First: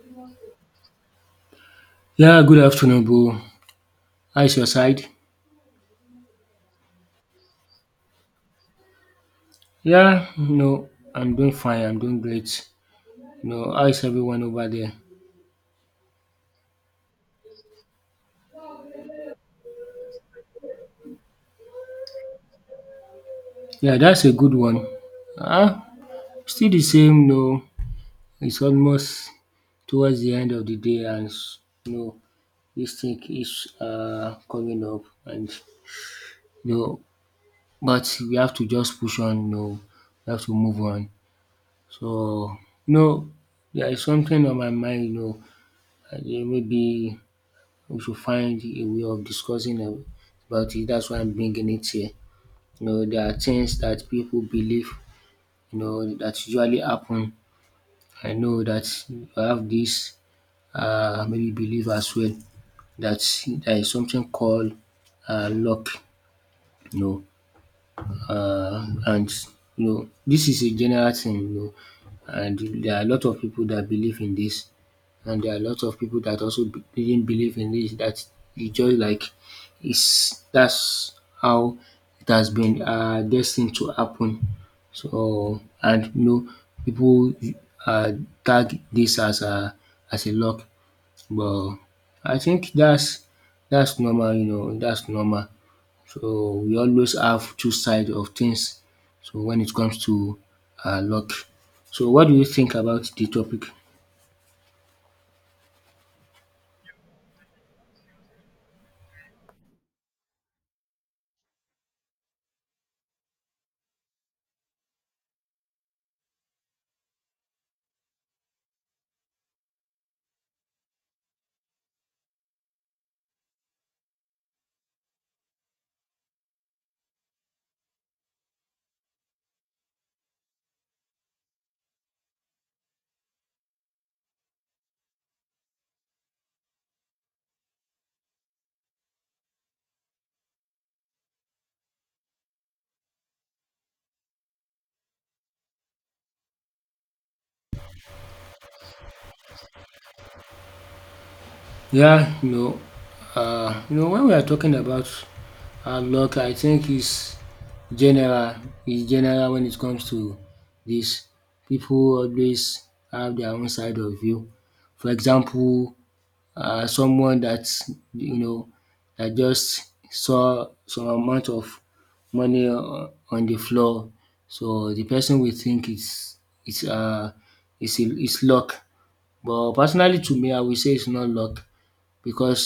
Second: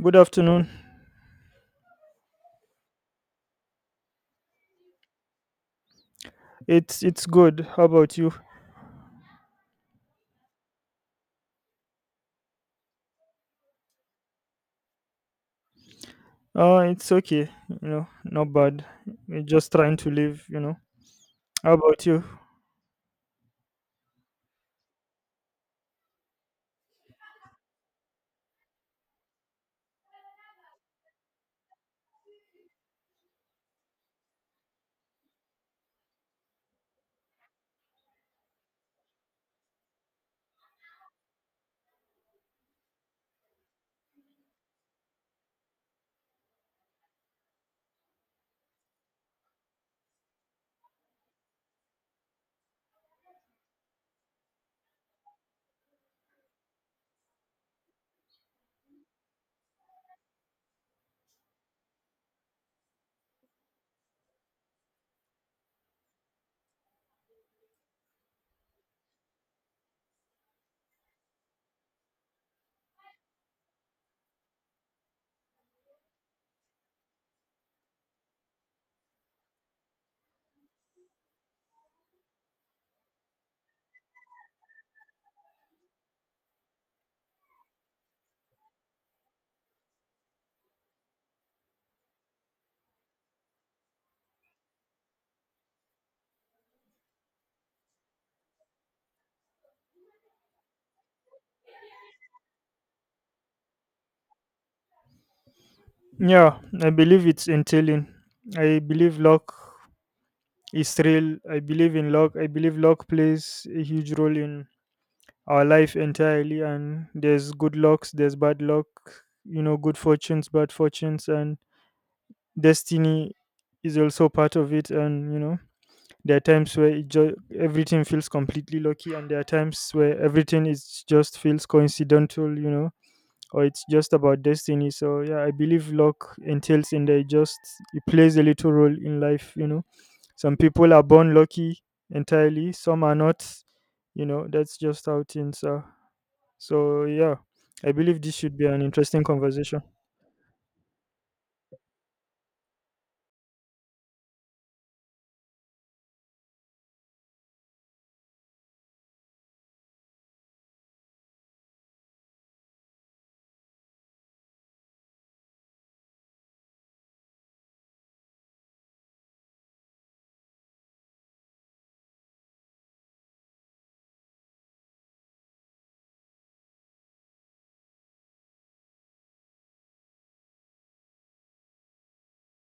Good afternoon. Yeah, good afternoon, bro. How is your side? It's good. How about you? Yeah, no, I'm doing fine. I'm doing great. No, how is everyone over there? It's okay. You know, not bad. We're just trying to live, you know. How about you? Yeah, that's a good one. Ah, still the same. No, it's almost towards the end of the day, and you know this thing is coming up, and you know, but we have to just push on. No, we have to move on. So, no, there is something on my mind. You know, maybe we should find a way of about it. That's why I'm bringing it here. You know, there are things that people believe, you know, that usually happen. I know that you have this maybe belief as well that there is something called luck, you know. And you know this is a general thing, you know, and there are a lot of people that believe in this, and there are a lot of people that also didn't believe in this, that it's just like it's that's how it has been destined to happen. So and you know people uh, tag this as a luck, but I think that's normal, you know, that's normal. So we always have two sides of things. So when it comes to luck. So what do you think about the topic? Yeah, I believe it's entailing. I believe luck is real. I believe in luck. I believe luck plays a huge role in our life entirely and there's good lucks, there's bad luck, you know, good fortunes, bad fortunes and destiny is also part of it. And you know there are times where everything feels completely lucky, and there are times where everything is just feels coincidental, you know, or it's just about destiny. So yeah, I believe luck entails in there. It just, it plays a little role in life, you know. Some people are born lucky entirely, some are not. You know, that's just how things are. So, yeah, I believe this should be an interesting conversation. Yeah, you know, when we are talking about luck, I think is general general when it comes to this, people always have their own side of view. For example, someone that, you know, that just saw some amount of money on the floor. So the person will think it's uh it's luck. But personally to me I will say it's not luck because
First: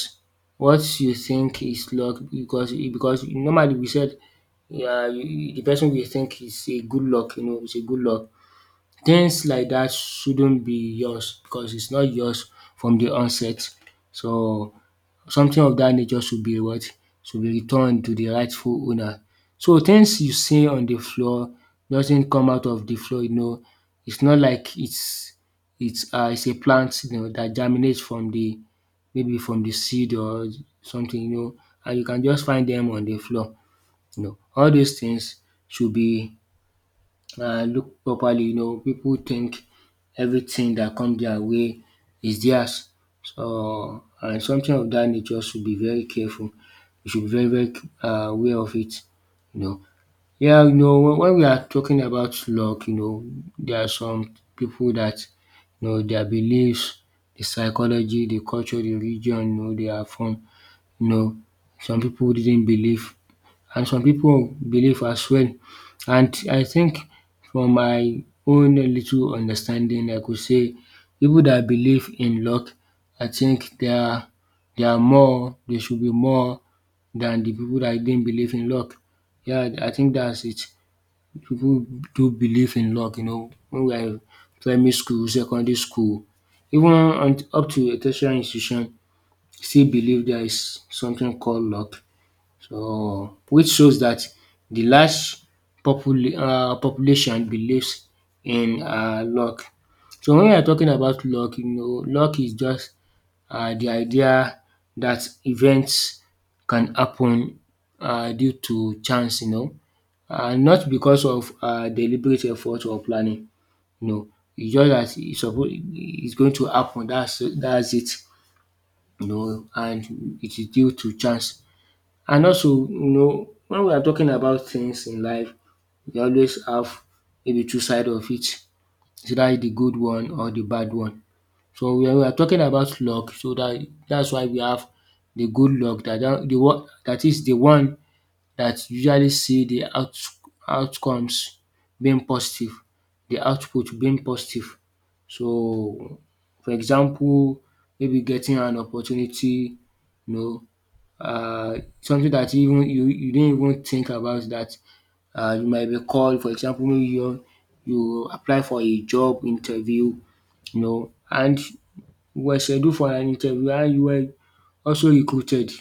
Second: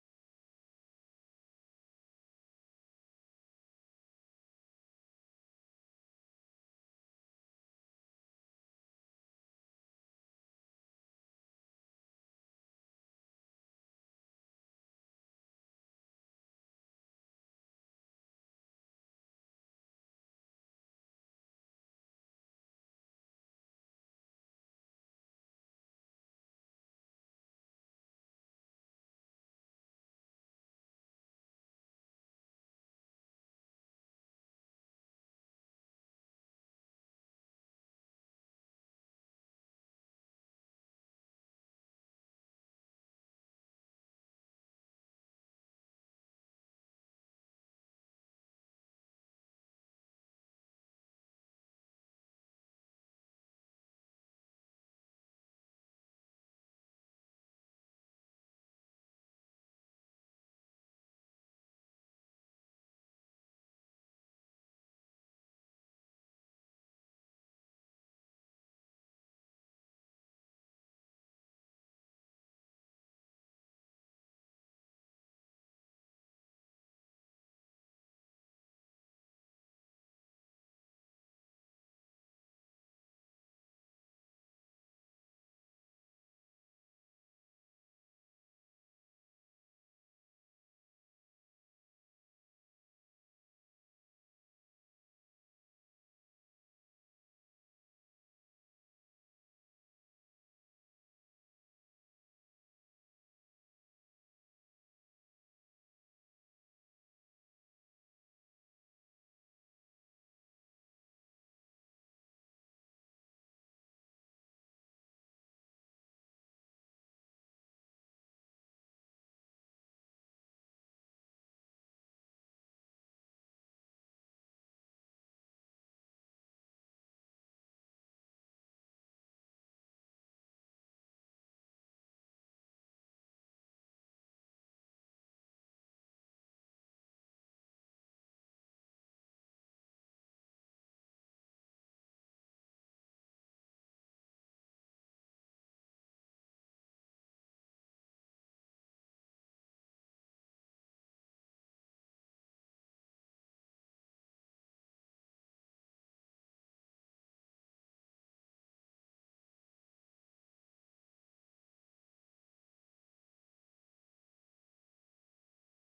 what you think is luck, because normally we said, yeah, the person will think it's a good luck, you know, it's a good luck. Things like that shouldn't be yours because it's not yours from the onset. So, something of that nature should be what? Should be returned to the rightful owner. So, things you see on the floor doesn't come out of the floor, you know. It's not like it's a plant, you know, that germinates from the maybe from the seed or something, you know, and you can just find them on the floor, you know. All these things should be, look properly, you know, people think everything that comes their way is theirs. So, and something of that nature should be very careful. You should be very, very aware of it, you know. Yeah, you know, when we are talking about luck, you know, there are some people that, you know, their beliefs, the psychology, the culture, the religion, you know, they are from, you know, some people didn't believe and some people believe as well. And I think from my own little understanding I could say people that believe in luck, I think they are, they are more they should be more than the people that didn't believe in luck. Yeah, I think that's it. People do believe in luck, you know, when we are in primary school, secondary school, even on, up to a tertiary institution, still believe there is something called luck. So, which shows that the large population believes in luck. So, when we are talking about luck, you know, luck is just the idea that events can happen due to chance, you know, not because of deliberate effort or planning, you know. It's just that e suppose it's going to happen, that's it, you know, and it is due to chance. And also, you know, when we are talking about things in life, we always have maybe two sides of it. It's either the good one or the bad one. So when we are talking about luck, so that's why we have the good luck, that the one that usually see the outcomes being positive, the output being positive. So for example, maybe getting an opportunity, you know, something that even you didn't even think about, that you might be called. For example, maybe you apply for a job interview, you know, and you were scheduled for an interview and you were also recruited.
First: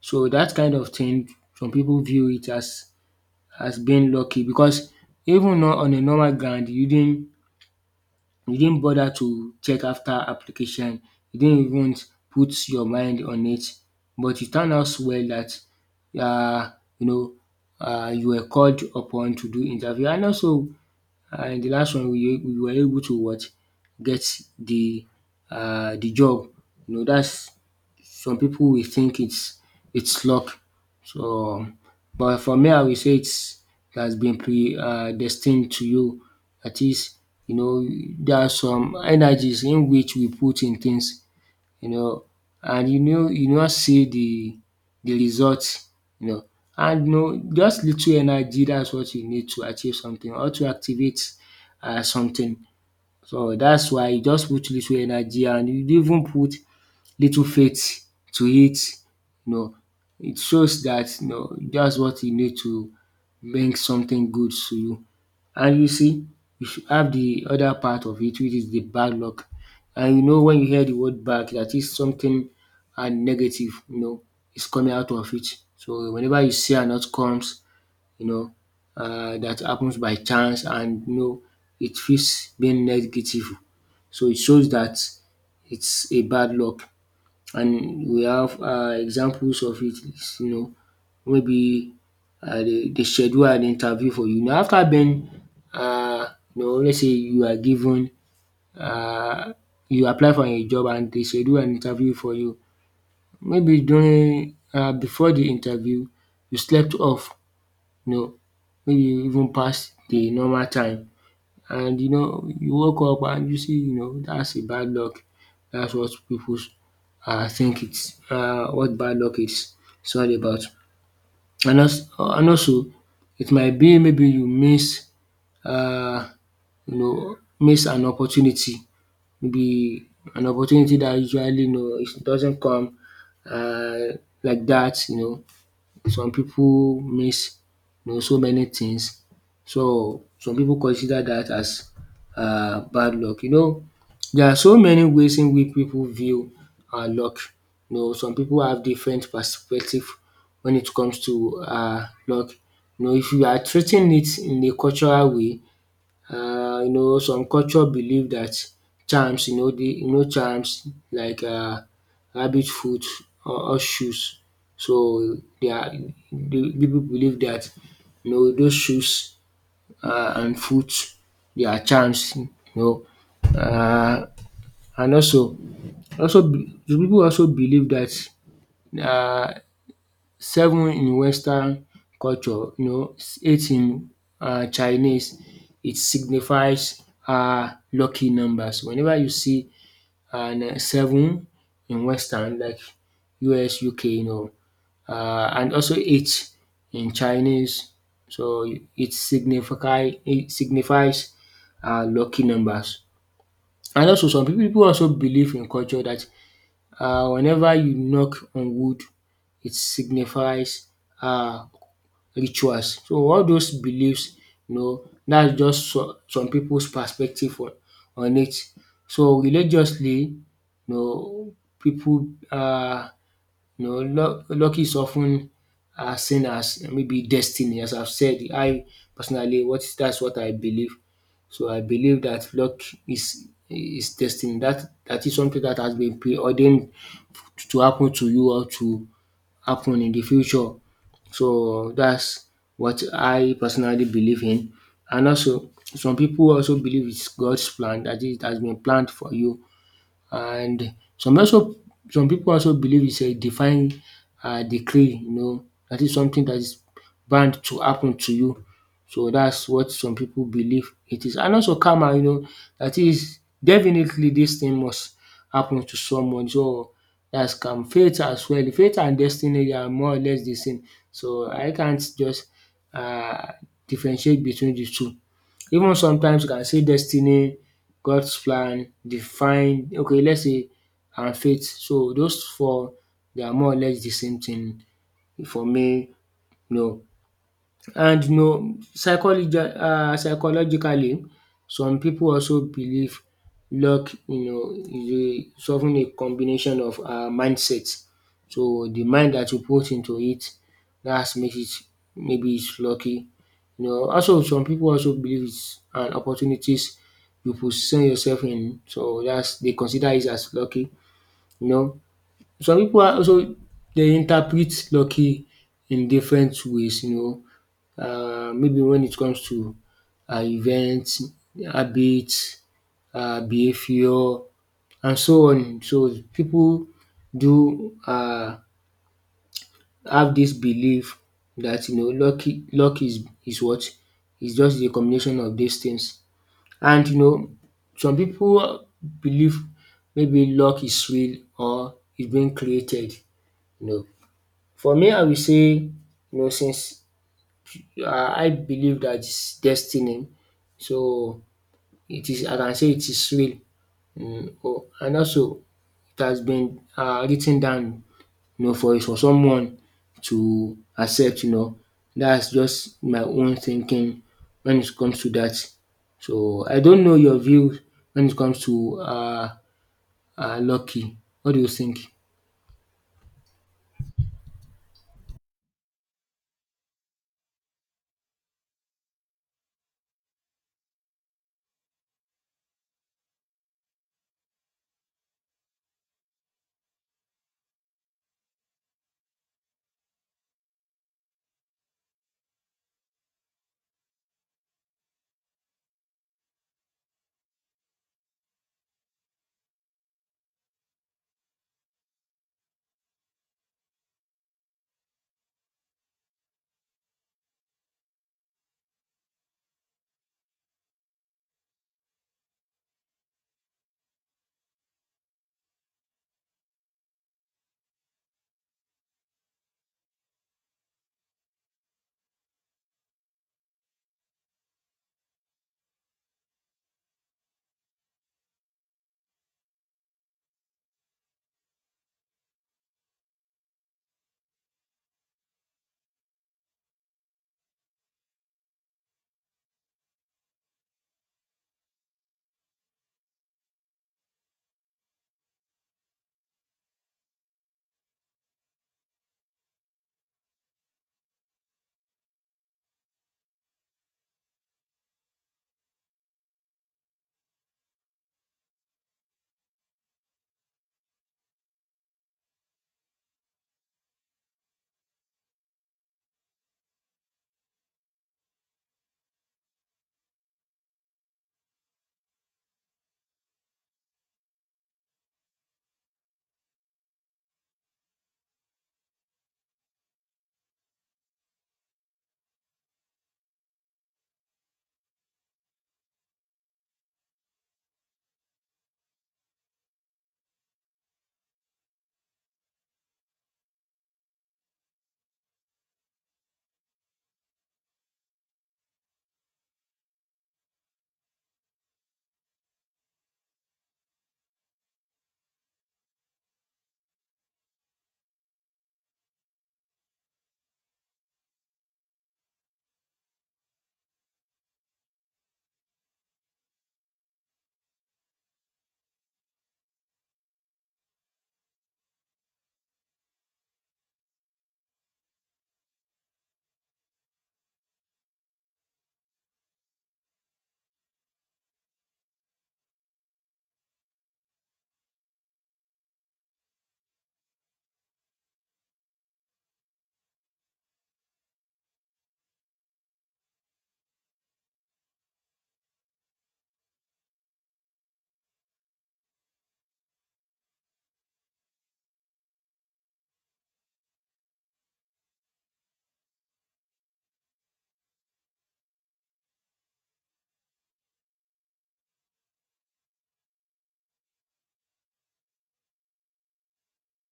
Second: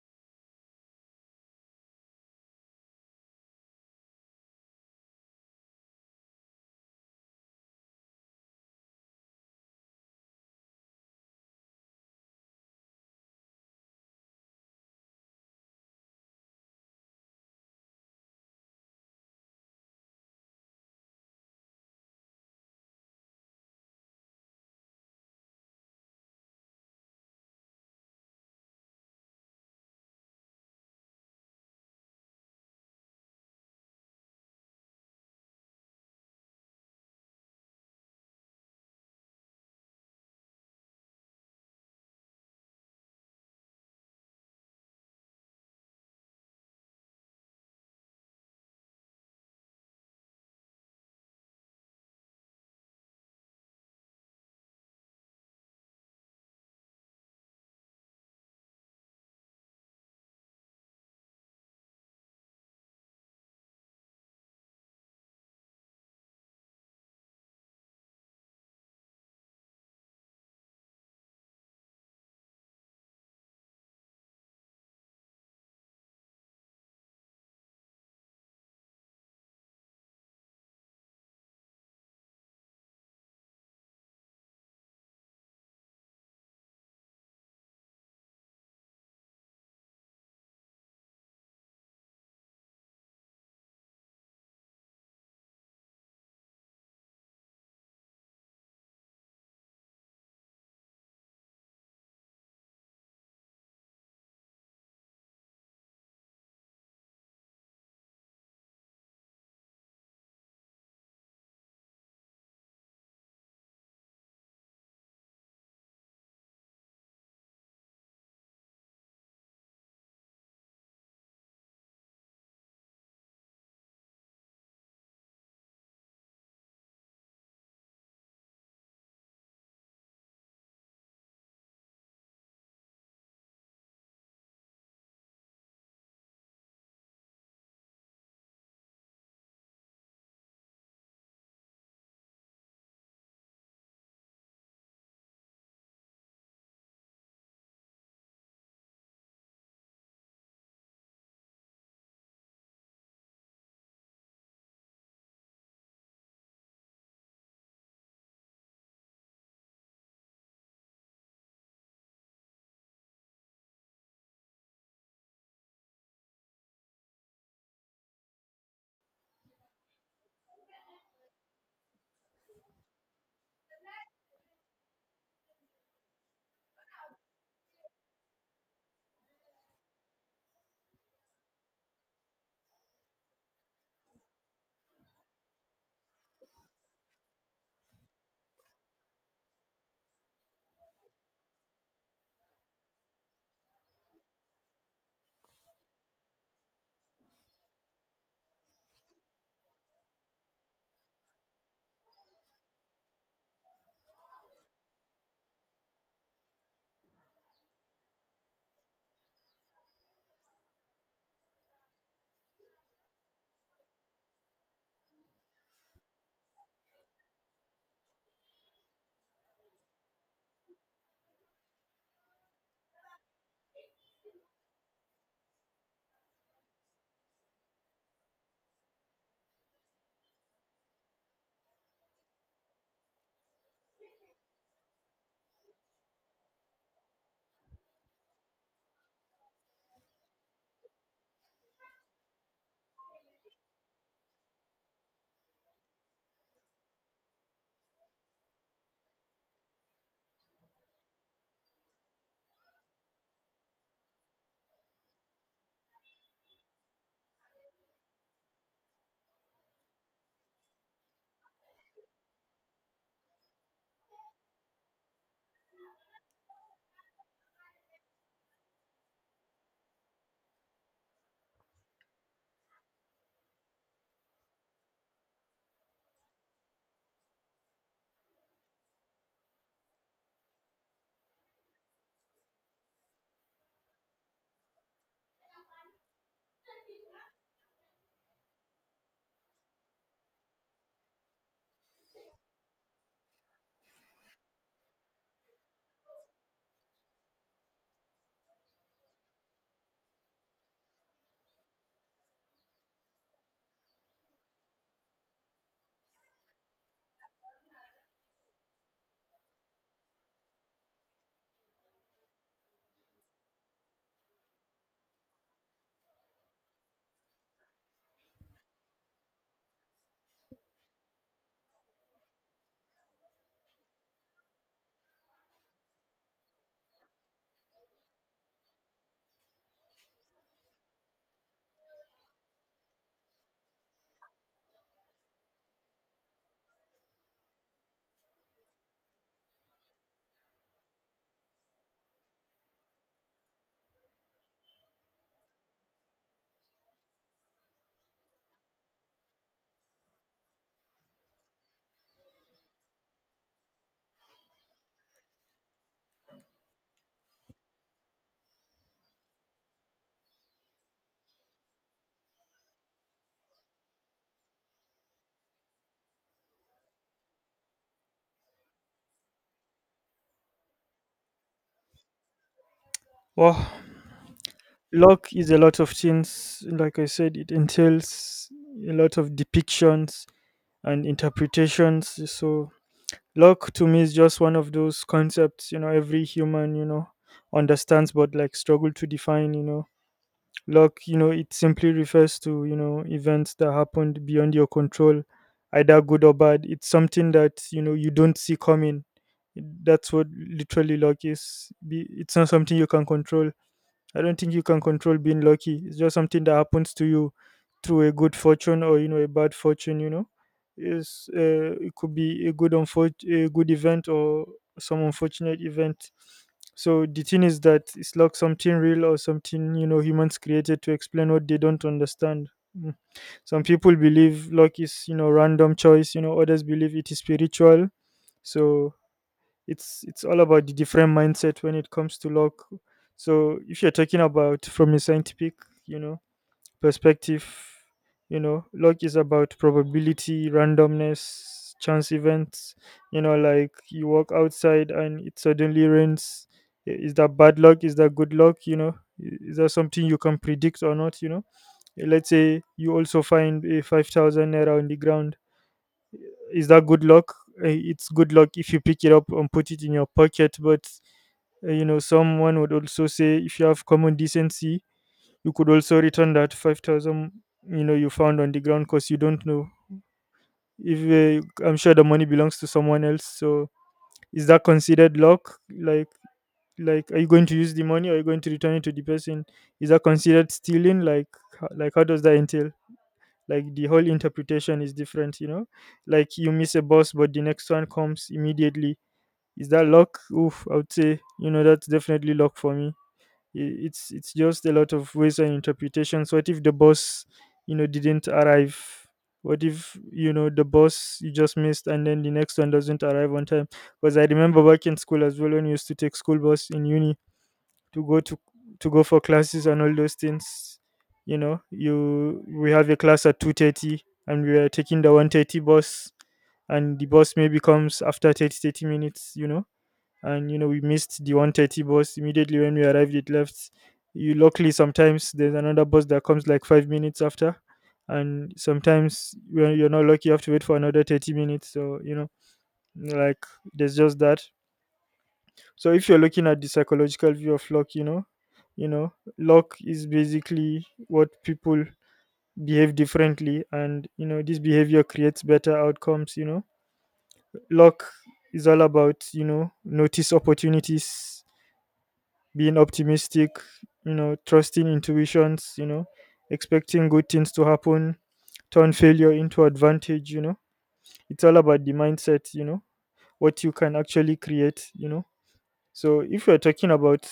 So that kind of thing, some people view it as being lucky, because even on a normal ground, you didn't, you didn't bother to check after application, you didn't even put your mind on it, but it turned out well that, um you know you were called upon to do interview. And also in the last one we were able to what? Get the the job. You know that's. Some people will think it's luck. So, but for me, I will say it's, it has been predestined to you. Dat is, you know, there are some energies in which we put in things, you know, and you know you no see the results, you know. And you know, just little energy, that's what you need to achieve something or to activate something. So that's why you just put little energy and you even put little faith to it, you know, it shows that you know dats what you need to bring something good to you. And you see you should have the other part of it, which is the bad luck. And you know when you hear the word bad, that is something and negative, you know, is coming out of it. So whenever you see an outcomes, you know, dat happens by chance and you know it feels being negative. So it shows that it's a bad luck. And we have examples of it. It's, you know, maybe dey schedule an interview for you. Now after den, um let's say you are given, um you apply for a job and dey schedule an interview for you. Maybe during before de interview you slept off, you know, maybe you even pass de normal time, and you know you woke up and you see, you know, that's a bad luck. That's what people think it's what bad luck is, all about. And also it might be maybe you miss, um you know, miss an opportunity, maybe an opportunity that usually, you know, it doesn't come um like that, you know, some people miss, you know, so many things. So some people consider that as bad luck. You know there are so many ways in which people view luck. You know some people have different perspective when it comes to luck. You know if you are treating it in a cultural way, you know some culture believe that charms, you know, charms like rabbit foot or shoes. So dia de people believe that, you know, those shoes and foot, they are charms, you know, um and also, also the people also believe that. um Seven in western culture, you know, eight in Chinese. It signifies lucky numbers. Whenever you see an seven in western like US, UK, you know, and also eight in Chinese. So it significai it signifies lucky numbers. And also some people also believe in culture that whenever you knock on wood, it signifies um rituals. So all those beliefs, you know, that's just so some people's perspective on it. So religiously, you know, people luck, is often, ten seen as maybe destiny, as I've said. I personally, what, that's what I believe. So I believe that luck is, destiny. That is something that has been preordained to happen to you or to happen in the future. So that's what I personally believe in. And also some people also believe it's God's plan, that it has been planned for you. And some also, some people also believe it's a divine decree, you know, that is something that is bound to happen to you. So that's what some people believe it is. And also karma, you know, that is definitely, this thing must happen to someone, so that's come. Fate as well, fate and destiny, they are more or less the same, so I can't just um differentiate between the two. Even sometimes you can say destiny, God's plan, define, okay, let's say, and faith. So, those four, they are more or less de same thing for me. No, and you know psychology, psychologically, some people also believe luck, you know, is a of ten a combination of mindset. So the mind that you put into it, that makes it maybe it's lucky. You know, also some people also believe is an opportunities you position yourself in, so dats they consider it as lucky you know. Some pipu also they interpret lucky in different ways you know. Maybe when it comes to events, habits, behavior and so on. So people do have this belief that you know luck is what? Is just the combination of these things, and you know some people believe maybe luck is real or it's being created you know. For me, I will say you know since I believe that is destiny. So it is, I can say it is real. Mm, oh, and also it has been written down you know, for someone to accept, you know. That's just my own thinking when it comes to that. So I don't know your view when it comes to lucky. What do you think? Well, luck is a lot of things. Like I said, it entails a lot of depictions and interpretations. So, luck to me is just one of those concepts, you know, every human, you know, understands but like struggle to define, you know. Luck, you know, it simply refers to, you know, events that happened beyond your control, either good or bad. It's something that, you know, you don't see coming. That's what literally luck is. It's not something you can control. I don't think you can control being lucky. It's just something that happens to you through a good fortune or you know a bad fortune. You know, is it could be a a good event or some unfortunate event. So the thing is that it's like something real or something you know humans created to explain what they don't understand. Mm. Some people believe luck is you know random choice. You know others believe it is spiritual. So it's all about the different mindset when it comes to luck. So if you're talking about from a scientific, you know, perspective, you know, luck is about probability, randomness, chance events, you know, like you walk outside and it suddenly rains. Is that bad luck, is that good luck, you know? Is that something you can predict or not, you know? Let's say you also find a 5000 naira on the ground, is that good luck? It's good luck if you pick it up and put it in your pocket. But you know, someone would also say if you have common decency, you could also return that 5,000. You know, you found on the ground because you don't know if I'm sure the money belongs to someone else. So is that considered luck? Like, are you going to use the money? Or are you going to return it to the person? Is that considered stealing? Like, like, how does that entail? Like the whole interpretation is different, you know, like you miss a bus but the next one comes immediately, is that luck? Oof, I would say, you know, that's definitely luck for me. It's just a lot of ways and interpretations. What if the bus, you know, didn't arrive? What if, you know, the bus you just missed and then the next one doesn't arrive on time? Because I remember back in school as well, when we used to take school bus in uni to go to to go for classes and all those things, you know, you we have a class at 2:30 and we are taking the 1:30 bus, and the bus maybe comes after thirty minutes, you know. And you know we missed the 1:30 bus, immediately when we arrived it left. You luckily sometimes there's another bus that comes like 5 minutes after, and sometimes when you're not lucky you have to wait for another 30 minutes, so you know, like, there's just that. So if you're looking at the psychological view of luck, you know, luck is basically what people behave differently, and you know this behavior creates better outcomes, you know. Luck is all about, you know, notice opportunities, being optimistic, you know, trusting intuitions, you know, expecting good things to happen, turn failure into advantage, you know. It's all about the mindset, you know, what you can actually create, you know. So if you're talking about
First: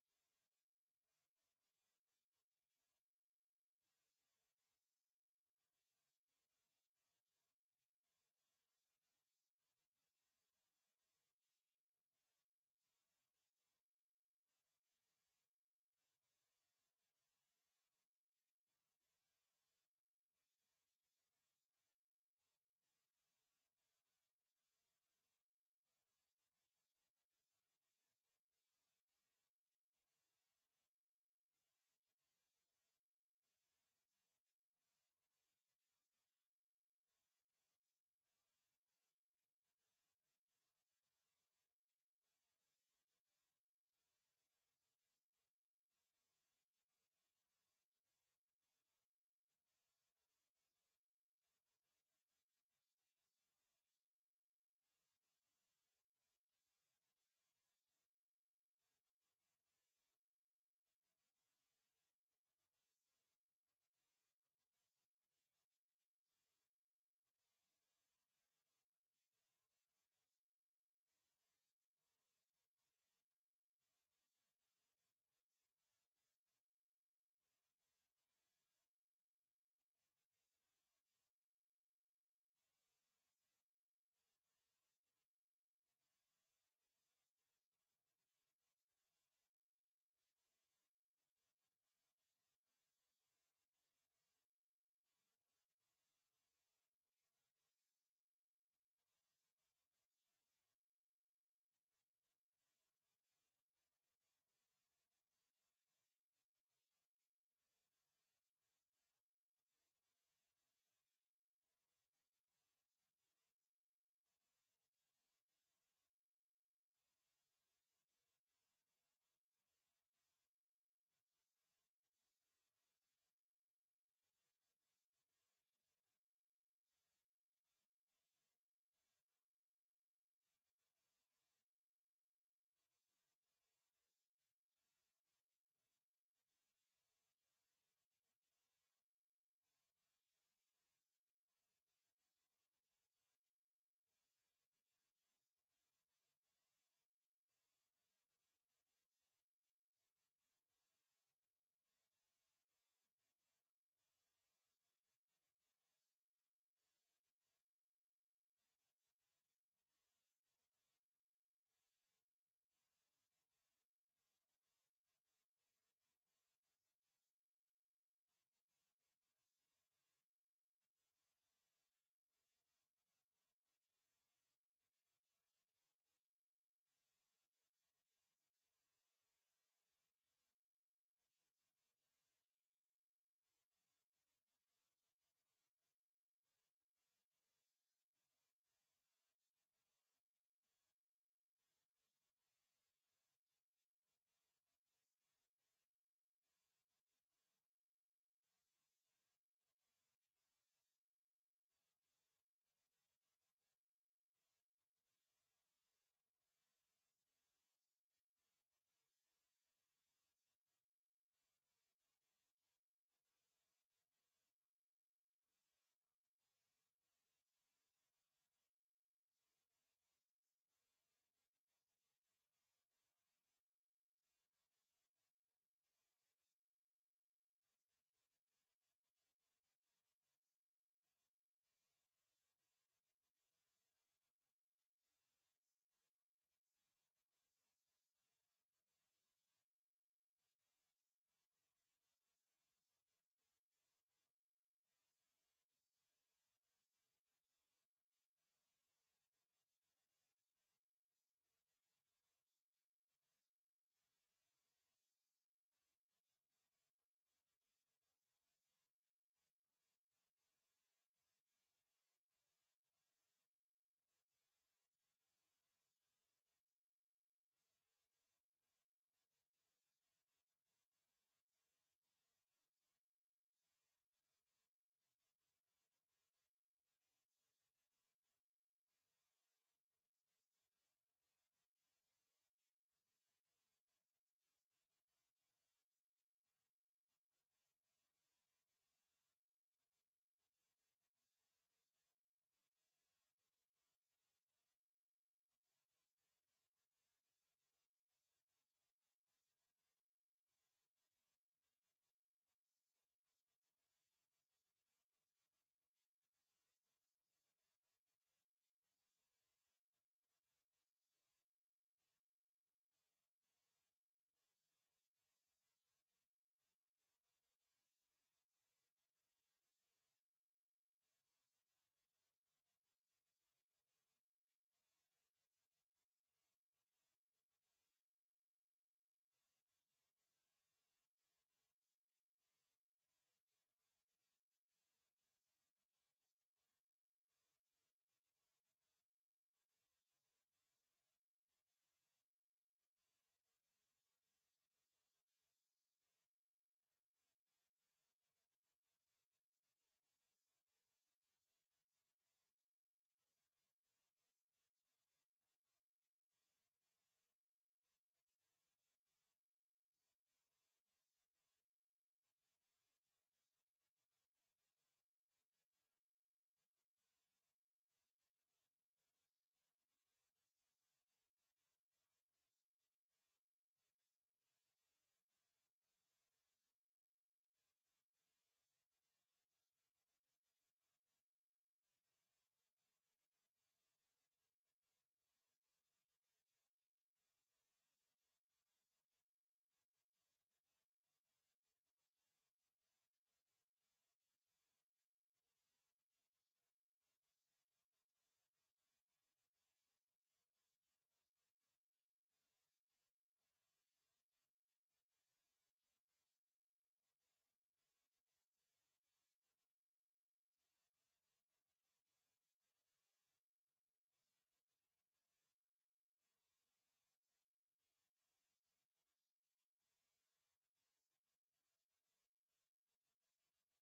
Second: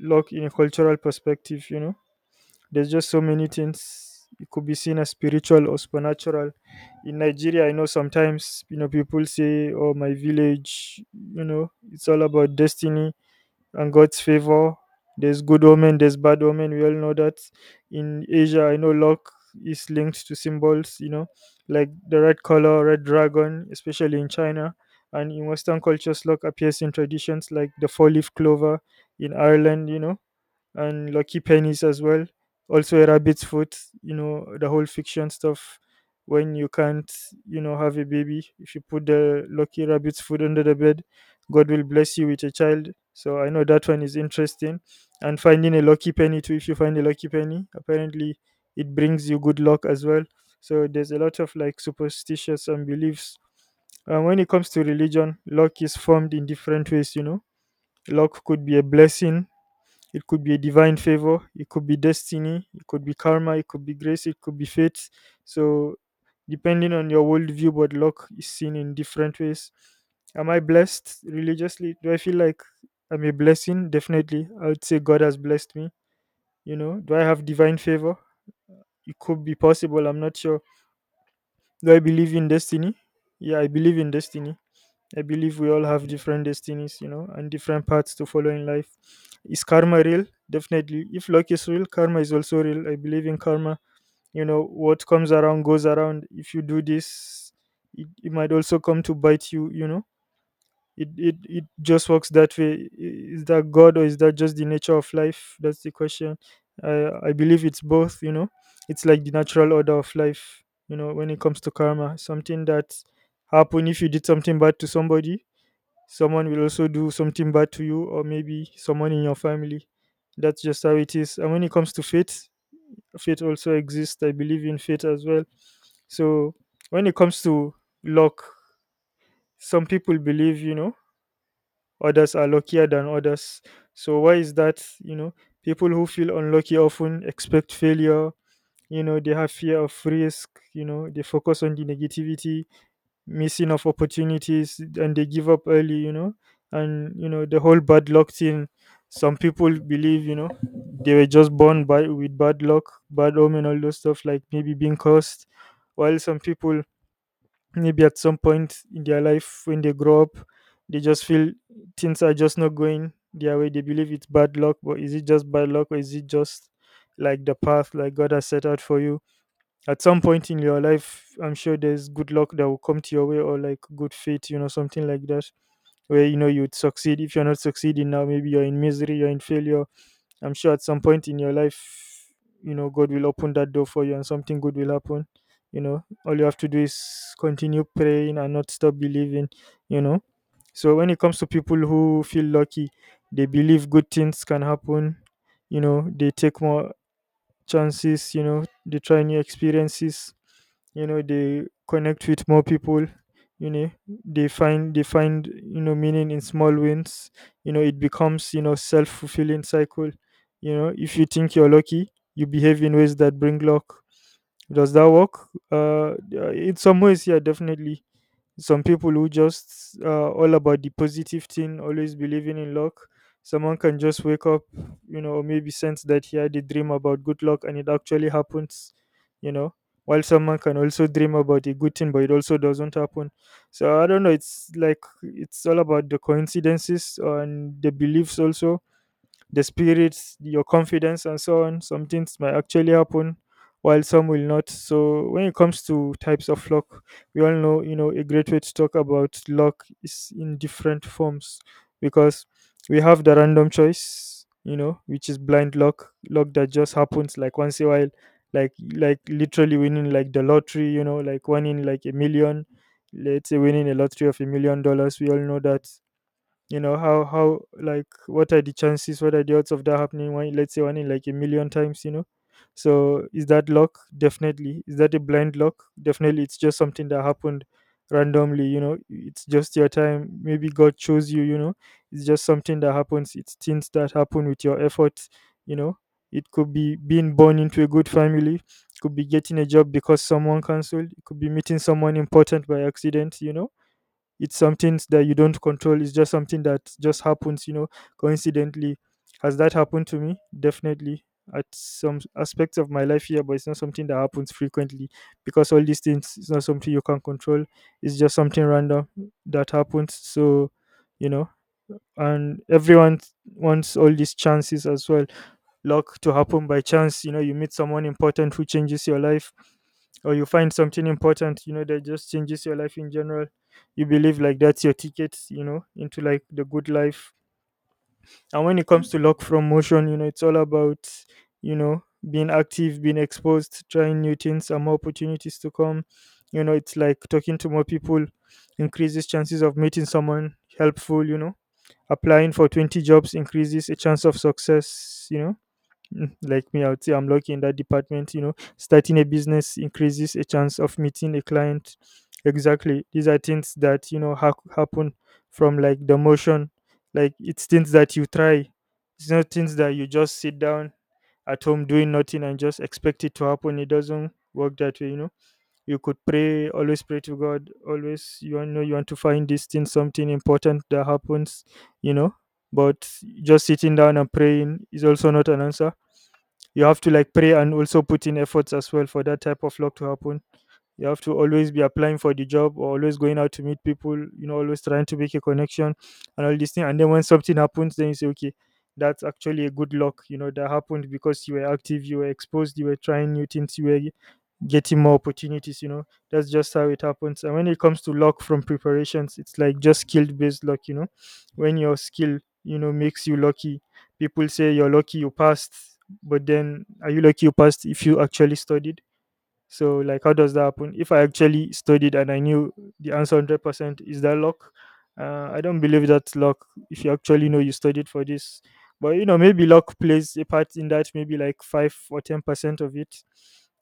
luck in a cultural perspective, you know, there's just so many things. It could be seen as spiritual or supernatural. In Nigeria, I know sometimes, you know, people say, "Oh, my village," you know, it's all about destiny and God's favor. There's good omen, there's bad omen. We all know that. In Asia, I know luck is linked to symbols, you know, like the red color, red dragon, especially in China. And in Western cultures, luck appears in traditions like the four leaf clover in Ireland, you know, and Lucky Pennies as well. Also, a rabbit's foot, you know, the whole fiction stuff when you can't, you know, have a baby. If you put the lucky rabbit's foot under the bed, God will bless you with a child. So, I know that one is interesting. And finding a lucky penny too, if you find a lucky penny, apparently it brings you good luck as well. So, there's a lot of like superstitious and beliefs. And when it comes to religion, luck is formed in different ways, you know. Luck could be a blessing, it could be a divine favor, it could be destiny, it could be karma, it could be grace, it could be fate. So, depending on your worldview, but luck is seen in different ways. Am I blessed religiously? Do I feel like I'm a blessing? Definitely. I would say God has blessed me. You know, do I have divine favor? It could be possible. I'm not sure. Do I believe in destiny? Yeah, I believe in destiny. I believe we all have different destinies, you know, and different paths to follow in life. Is karma real? Definitely. If luck is real, karma is also real. I believe in karma. You know, what comes around goes around. If you do this, it might also come to bite you, you know. It just works that way. Is that God or is that just the nature of life? That's the question. I believe it's both, you know. It's like the natural order of life, you know, when it comes to karma. Something that happened, if you did something bad to somebody, someone will also do something bad to you, or maybe someone in your family. That's just how it is. And when it comes to faith, faith also exists, I believe in faith as well. So when it comes to luck, some people believe, you know, others are luckier than others. So why is that, you know? People who feel unlucky often expect failure, you know, they have fear of risk, you know, they focus on the negativity, missing of opportunities, and they give up early, you know, and you know the whole bad luck thing. Some people believe, you know, they were just born by with bad luck, bad omen, all those stuff like maybe being cursed. While some people, maybe at some point in their life when they grow up, they just feel things are just not going their way. They believe it's bad luck, but is it just bad luck or is it just like the path like God has set out for you? At some point in your life, I'm sure there's good luck that will come to your way, or like good fate, you know, something like that where, you know, you'd succeed. If you're not succeeding now, maybe you're in misery, you're in failure, I'm sure at some point in your life, you know, God will open that door for you and something good will happen. You know, all you have to do is continue praying and not stop believing, you know. So when it comes to people who feel lucky, they believe good things can happen, you know, they take more chances, you know, they try new experiences, you know, they connect with more people, you know, they find, you know, meaning in small wins. You know, it becomes, you know, self fulfilling cycle. You know, if you think you're lucky, you behave in ways that bring luck. Does that work? Yeah, in some ways, yeah, definitely. Some people who just all about the positive thing, always believing in luck. Someone can just wake up, you know, or maybe sense that he had a dream about good luck and it actually happens, you know. While someone can also dream about a good thing, but it also doesn't happen. So I don't know. It's like it's all about the coincidences and the beliefs also, the spirits, your confidence, and so on. Some things might actually happen, while some will not. So when it comes to types of luck, we all know a great way to talk about luck is in different forms because we have the random choice, you know, which is blind luck, luck that just happens like once in a while, like literally winning like the lottery, you know, like winning like a million. Let's say winning a lottery of $1 million, we all know that, you know, how like what are the chances, what are the odds of that happening? One, let's say one in like a million times, you know. So is that luck? Definitely. Is that a blind luck? Definitely. It's just something that happened randomly, you know. It's just your time, maybe god chose you, you know. It's just something that happens. It's things that happen with your efforts, you know. It could be being born into a good family, it could be getting a job because someone cancelled, it could be meeting someone important by accident, you know. It's something that you don't control, it's just something that just happens, you know, coincidentally. Has that happened to me? Definitely, at some aspects of my life here, but it's not something that happens frequently because all these things is not something you can control. It's just something random that happens. So, you know, and everyone wants all these chances as well, luck to happen by chance, you know. You meet someone important who changes your life, or you find something important, you know, that just changes your life in general. You believe like that's your ticket, you know, into like the good life. And when it comes to luck from motion, you know, it's all about, you know being active, being exposed, trying new things, and more opportunities to come, you know. It's like talking to more people increases chances of meeting someone helpful, you know. Applying for 20 jobs increases a chance of success, you know. Like me, I would say I'm lucky in that department. You know, starting a business increases a chance of meeting a client. Exactly. These are things that, you know, happen from like the motion. Like it's things that you try. It's not things that you just sit down at home doing nothing and just expect it to happen. It doesn't work that way, you know. You could pray, always pray to God, always you know you want to find this thing, something important that happens, you know. But just sitting down and praying is also not an answer. You have to like pray and also put in efforts as well for that type of luck to happen. You have to always be applying for the job or always going out to meet people, you know, always trying to make a connection and all this thing. And then when something happens, then you say okay, that's actually a good luck, you know, that happened because you were active, you were exposed, you were trying new things, you were getting more opportunities, you know. That's just how it happens. And when it comes to luck from preparations, it's like just skill based luck, you know. When your skill, you know, makes you lucky, people say you're lucky you passed. But then are you lucky you passed if you actually studied? So like how does that happen? If I actually studied and I knew the answer 100%, is that luck? I don't believe that's luck. If you actually know you studied for this, but you know maybe luck plays a part in that. Maybe like 5 or 10% of it.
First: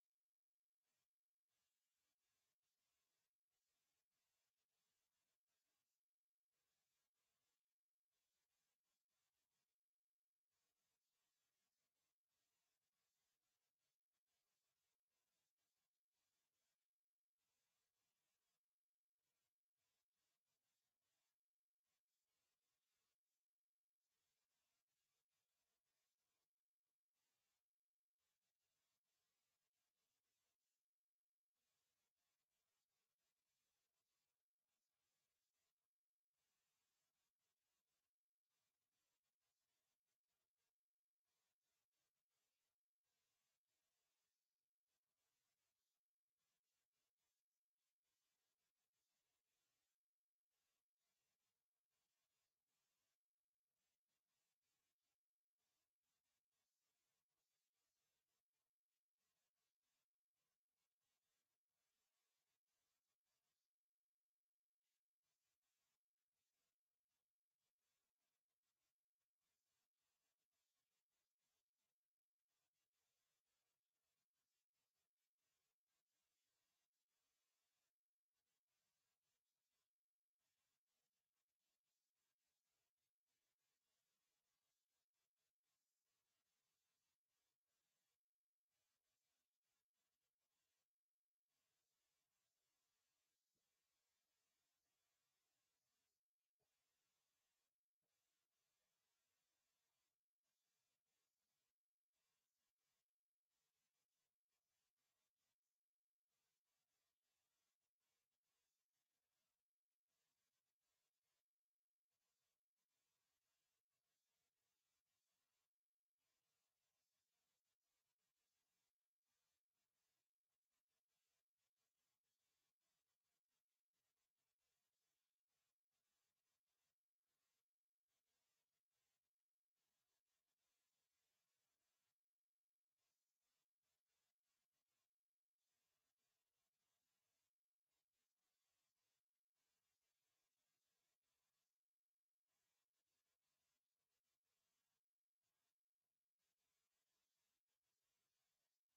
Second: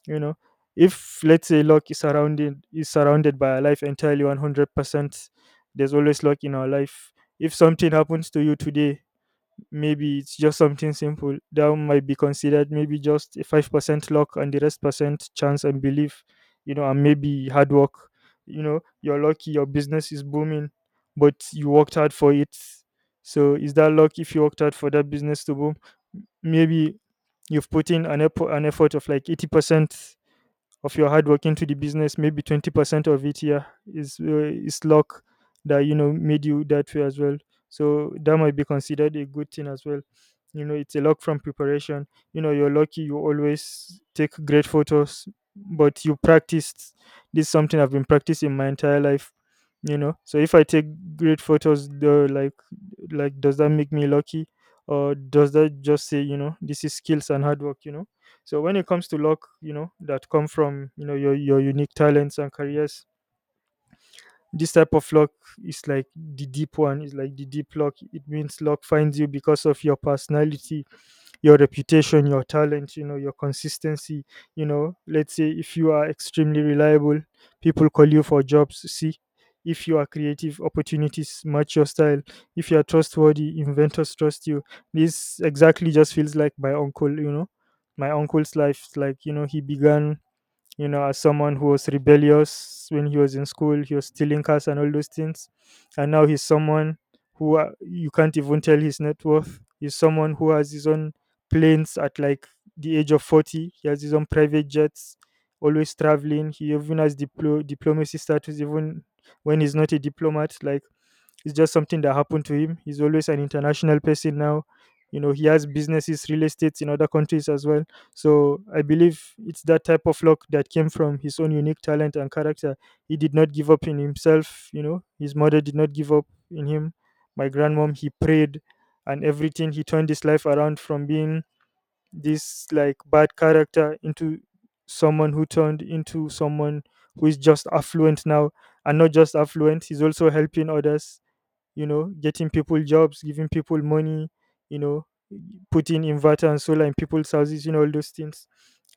You know, if let's say luck is surrounded by our life entirely 100%, there's always luck in our life. If something happens to you today, maybe it's just something simple that might be considered maybe just a 5% luck and the rest percent chance and belief, you know, and maybe hard work. You know, you're lucky your business is booming, but you worked hard for it. So is that luck if you worked hard for that business to boom? Maybe you've put in an effort of like 80% of your hard work into the business, maybe 20% of it, yeah, is luck that, you know, made you that way as well. So that might be considered a good thing as well, you know. It's a luck from preparation. You know, you're lucky you always take great photos, but you practiced. This is something I've been practicing my entire life, you know. So if I take great photos though, like does that make me lucky, or does that just say, you know, this is skills and hard work, you know. So when it comes to luck, you know, that come from, you know, your unique talents and careers, this type of luck is like the deep one. It's like the deep luck. It means luck finds you because of your personality, your reputation, your talent, you know, your consistency. You know, let's say if you are extremely reliable, people call you for jobs. See, if you are creative, opportunities match your style. If you are trustworthy, inventors trust you. This exactly just feels like my uncle, you know. My uncle's life, like, you know, he began, you know, as someone who was rebellious when he was in school, he was stealing cars and all those things. And now he's someone who, you can't even tell his net worth. He's someone who has his own planes at like the age of 40. He has his own private jets, always traveling. He even has diplomacy status, even when he's not a diplomat. Like, it's just something that happened to him. He's always an international person now. You know, he has businesses, real estates in other countries as well. So I believe it's that type of luck that came from his own unique talent and character. He did not give up in himself. You know, his mother did not give up in him. My grandmom, he prayed and everything. He turned his life around from being this like bad character into someone who turned into someone who is just affluent now. And not just affluent, he's also helping others, you know, getting people jobs, giving people money, you know, putting inverter and solar in people's houses, you know, all those things.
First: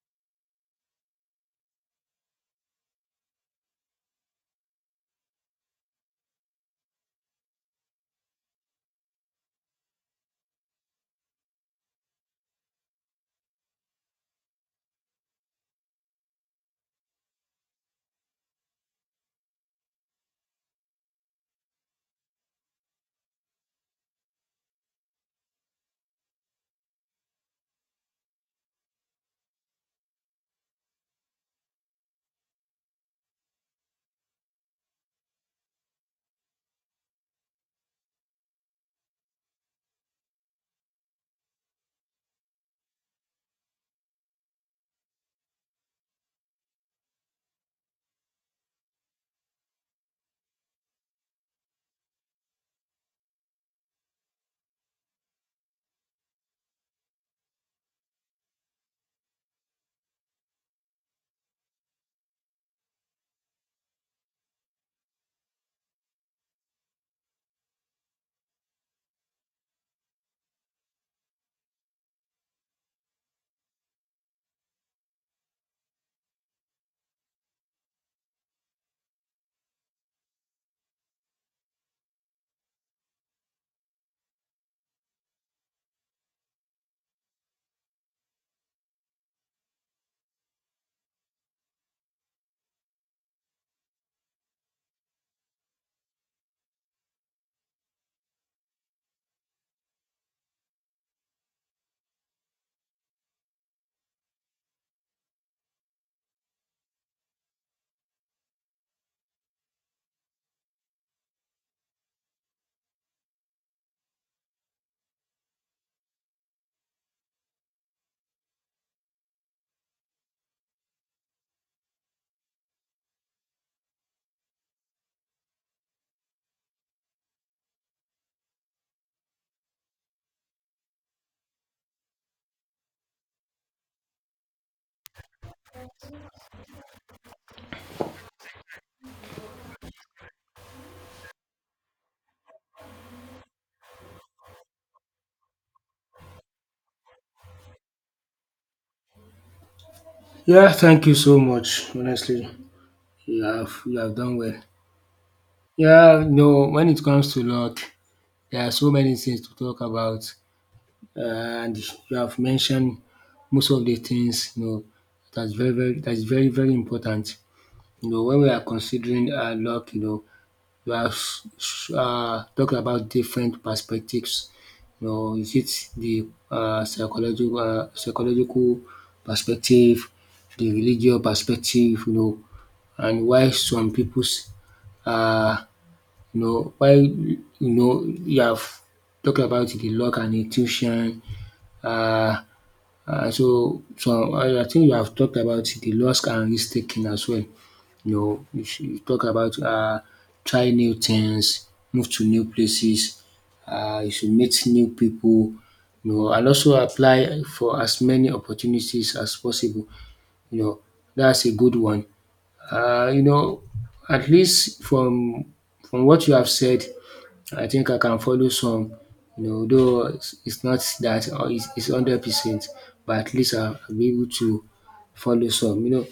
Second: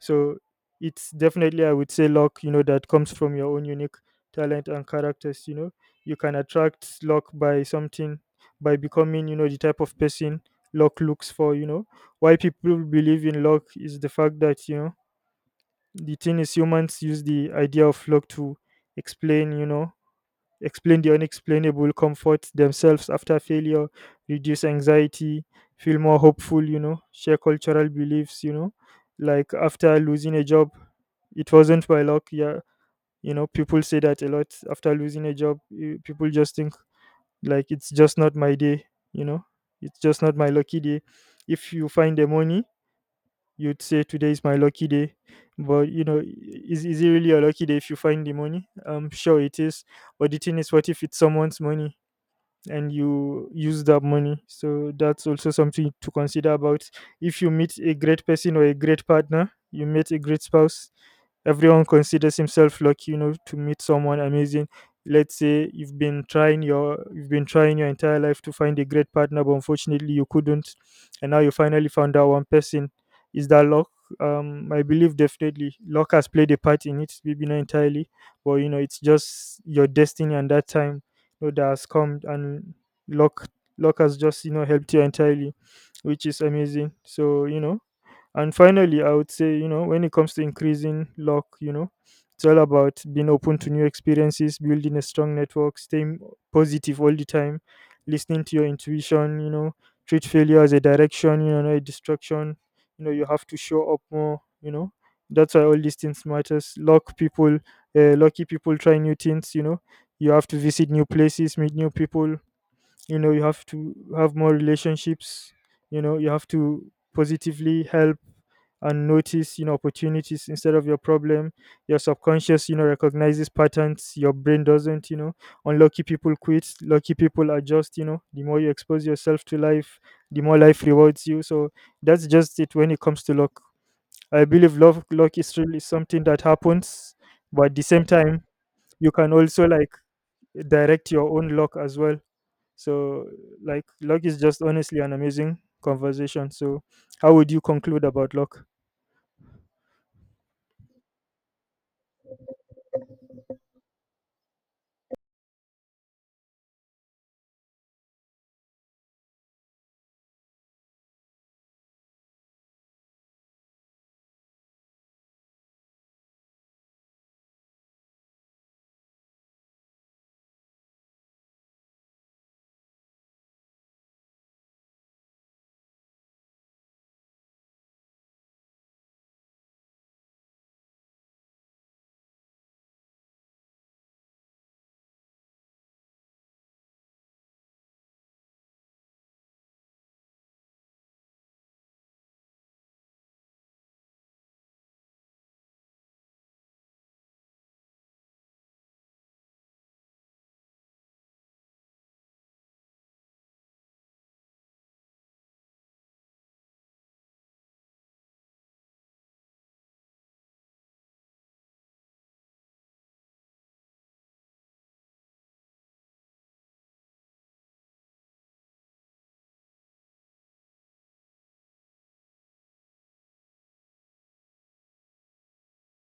So it's definitely, I would say, luck, you know, that comes from your own unique talent and characters, you know. You can attract luck by something, by becoming, you know, the type of person luck looks for, you know. Why people believe in luck is the fact that, you know, the thing is humans use the idea of luck to explain, you know, explain the unexplainable, comfort themselves after failure, reduce anxiety, feel more hopeful, you know, share cultural beliefs, you know, like after losing a job, it wasn't by luck. Yeah. You know, people say that a lot after losing a job. People just think like it's just not my day, you know, it's just not my lucky day. If you find the money, you'd say today is my lucky day, but you know, is it really a lucky day if you find the money? Sure it is, but the thing is what if it's someone's money and you use that money? So that's also something to consider about. If you meet a great person or a great partner, you meet a great spouse, everyone considers himself lucky, you know, to meet someone amazing. Let's say you've been trying your entire life to find a great partner but unfortunately you couldn't, and now you finally found out one person. Is that luck? I believe definitely luck has played a part in it, maybe not entirely, but you know it's just your destiny and that time, you know, that has come and luck, luck has just, you know, helped you entirely, which is amazing. So, you know, and finally, I would say, you know, when it comes to increasing luck, you know, it's all about being open to new experiences, building a strong network, staying positive all the time, listening to your intuition, you know, treat failure as a direction, you know, not a distraction. You know, you have to show up more, you know. That's why all these things matters. Luck people, lucky people try new things, you know. You have to visit new places, meet new people, you know, you have to have more relationships, you know, you have to positively help and notice, you know, opportunities instead of your problem. Your subconscious, you know, recognizes patterns, your brain doesn't, you know. Unlucky people quit, lucky people adjust. You know, the more you expose yourself to life, the more life rewards you. So that's just it when it comes to luck. I believe love luck is really something that happens, but at the same time you can also like direct your own luck as well. So, like, luck is just honestly an amazing conversation. So, how would you conclude about luck? Yeah, thank you so much. Honestly, you have done well. Yeah, no, when it comes to luck, there are so many things to talk about, uh, and you have mentioned most of the things you know. That's very very important. You know, when we are considering luck you know, we have talked about different perspectives. You know, is it the psychological perspective, the religious perspective you know, and why some peoples, um you know, while you know you have talked about the luck and intuition, uh, so I think you have talked about the luck and risk taking as well. You know, you talk about try new things, move to new places, you should meet new people, you know, and also apply for as many opportunities as possible. You know, that's a good one. You know, at least from what you have said, I think I can follow some, you know, though it's not that it's 100%, but at least I'll be able to follow some, you know.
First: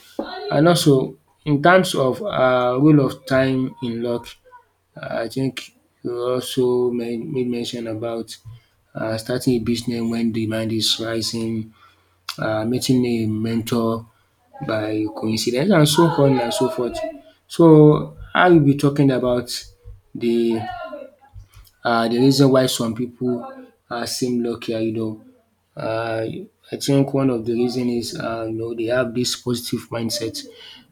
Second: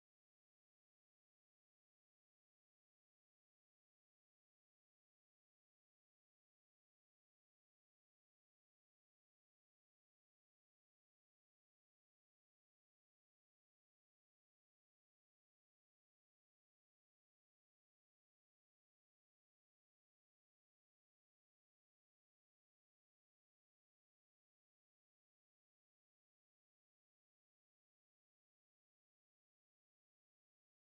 And also, in terms of role of time in luck, I think you also made mention about starting a business when demand is rising, meeting a mentor by coincidence, and so on and so forth. So, I will be talking about the the reason why some people seem luckier, you know. Uh, I think one of the reason is, you know, they have this positive mindset.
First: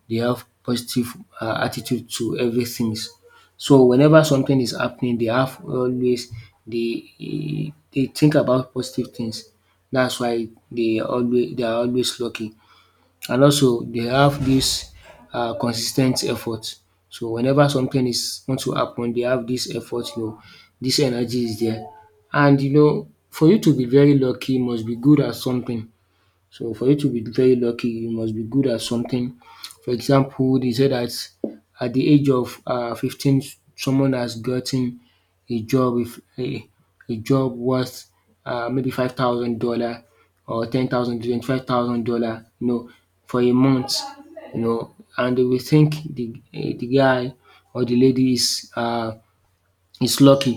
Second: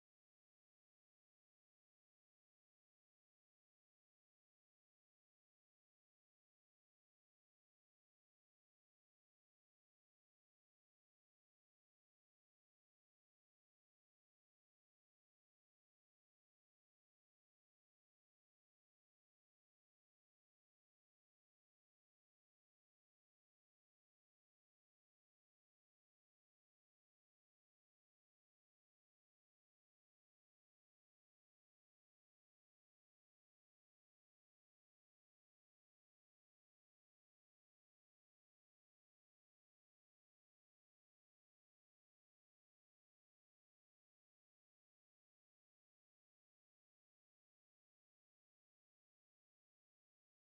They have positive attitude to everything. So whenever something is happening, they have always they they think about positive things. That's why they are always lucky. And also they have this consis effort. So whenever something is want to happen, they have this effort you know, this energy is there. And you know, for you to be very lucky, you must be good at something. So for you to be very lucky, you must be good at something. For example, they say that at the age of 15, someone has gotten a job with a job worth maybe $5,000 or 10,000, $25,000 you know for a month, you know. And they will think the guy or the lady is lucky,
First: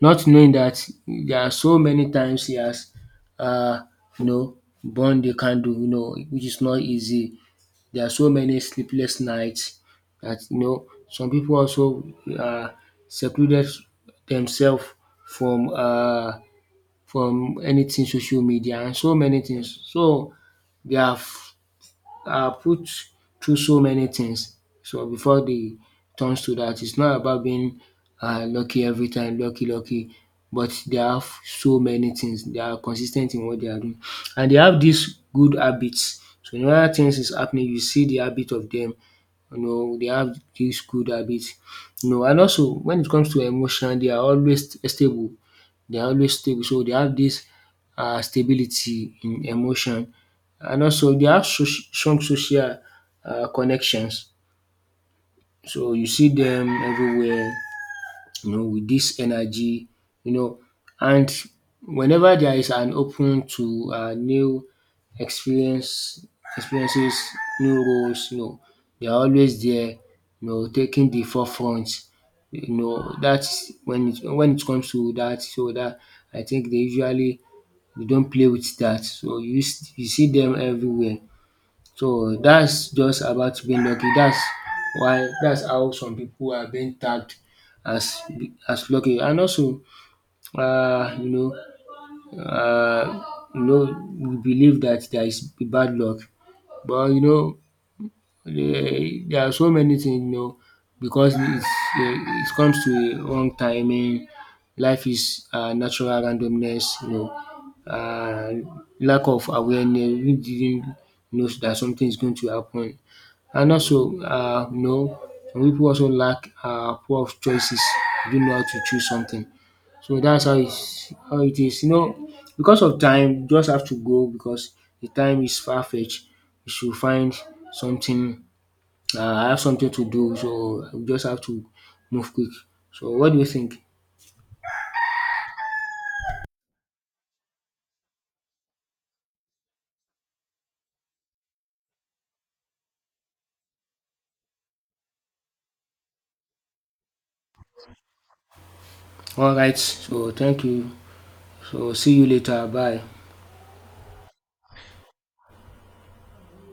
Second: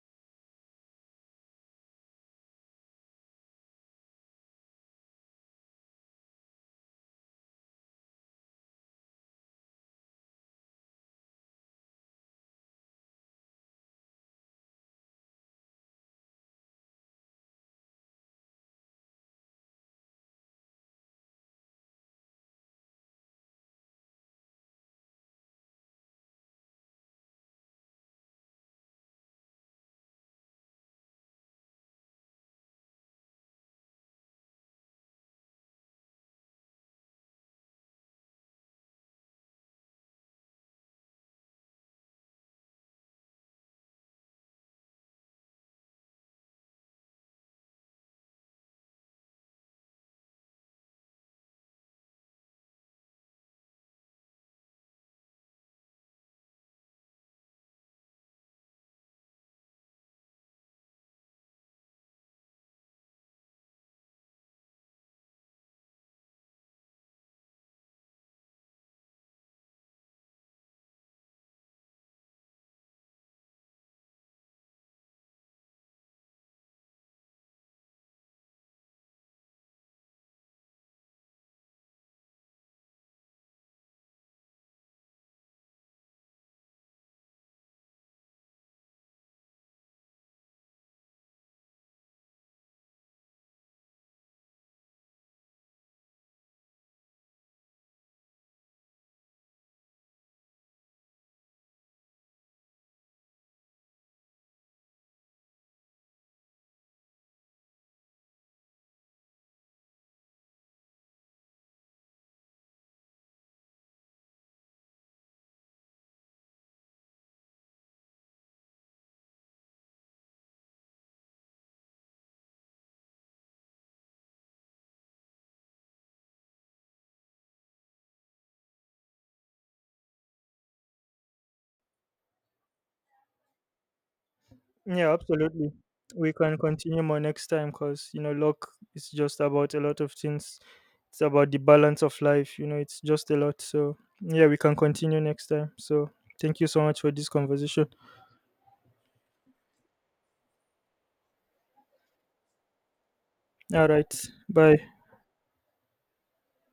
not knowing that there are so many times he has, uh, you know, burned the candle you know, which is not easy. There are so many sleepless nights that you know some people also uh secluded themselves from uh from anything, social media and so many things. So they have are put through so many things so before they turns to that. It's not about being lucky every time, lucky, lucky, but they have so many things. They are consistent in what they are doing, and they have these good habits. So whenever things is happening, you see the habit of them. You know, they have these good habits. You know, and also when it comes to emotion, they are always stable. They are always stable. So they have this stability in emotion. And also they have soci strong social connections. So you see them everywhere, you know, with this energy you know. And whenever there is an open to new experience experiences, new roles, you know, they are always there, you know, taking the forefront. You know, that's when it comes to that. So that, I think, they usually they don't play with that. So you see them everywhere. So that's just about being lucky. That's how some people are being tagged as as lucky. And also, uh, you know, uh, you know, we believe that there is bad luck, but you know, there are so many things. You know, because it's, it comes to a wrong timing. Life is natural randomness. You know, uh, lack of awareness. We didn't know that something is going to happen. And also, you know, some pipu also lack poor of choices. They don't know how to choose something. So that's how is how it is. You know, because of time, you just have to go because the time is far fetched. You should find something. I have something to do, so we just have to move quick. So what do you think? Yeah, absolutely. We can continue more next time because, you know, luck is just about a lot of things. It's about the balance of life. You know, it's just a lot. So, yeah, we can continue next time. So, thank you so much for this conversation. Alright, so thank you. So see you later. Bye. All right. Bye.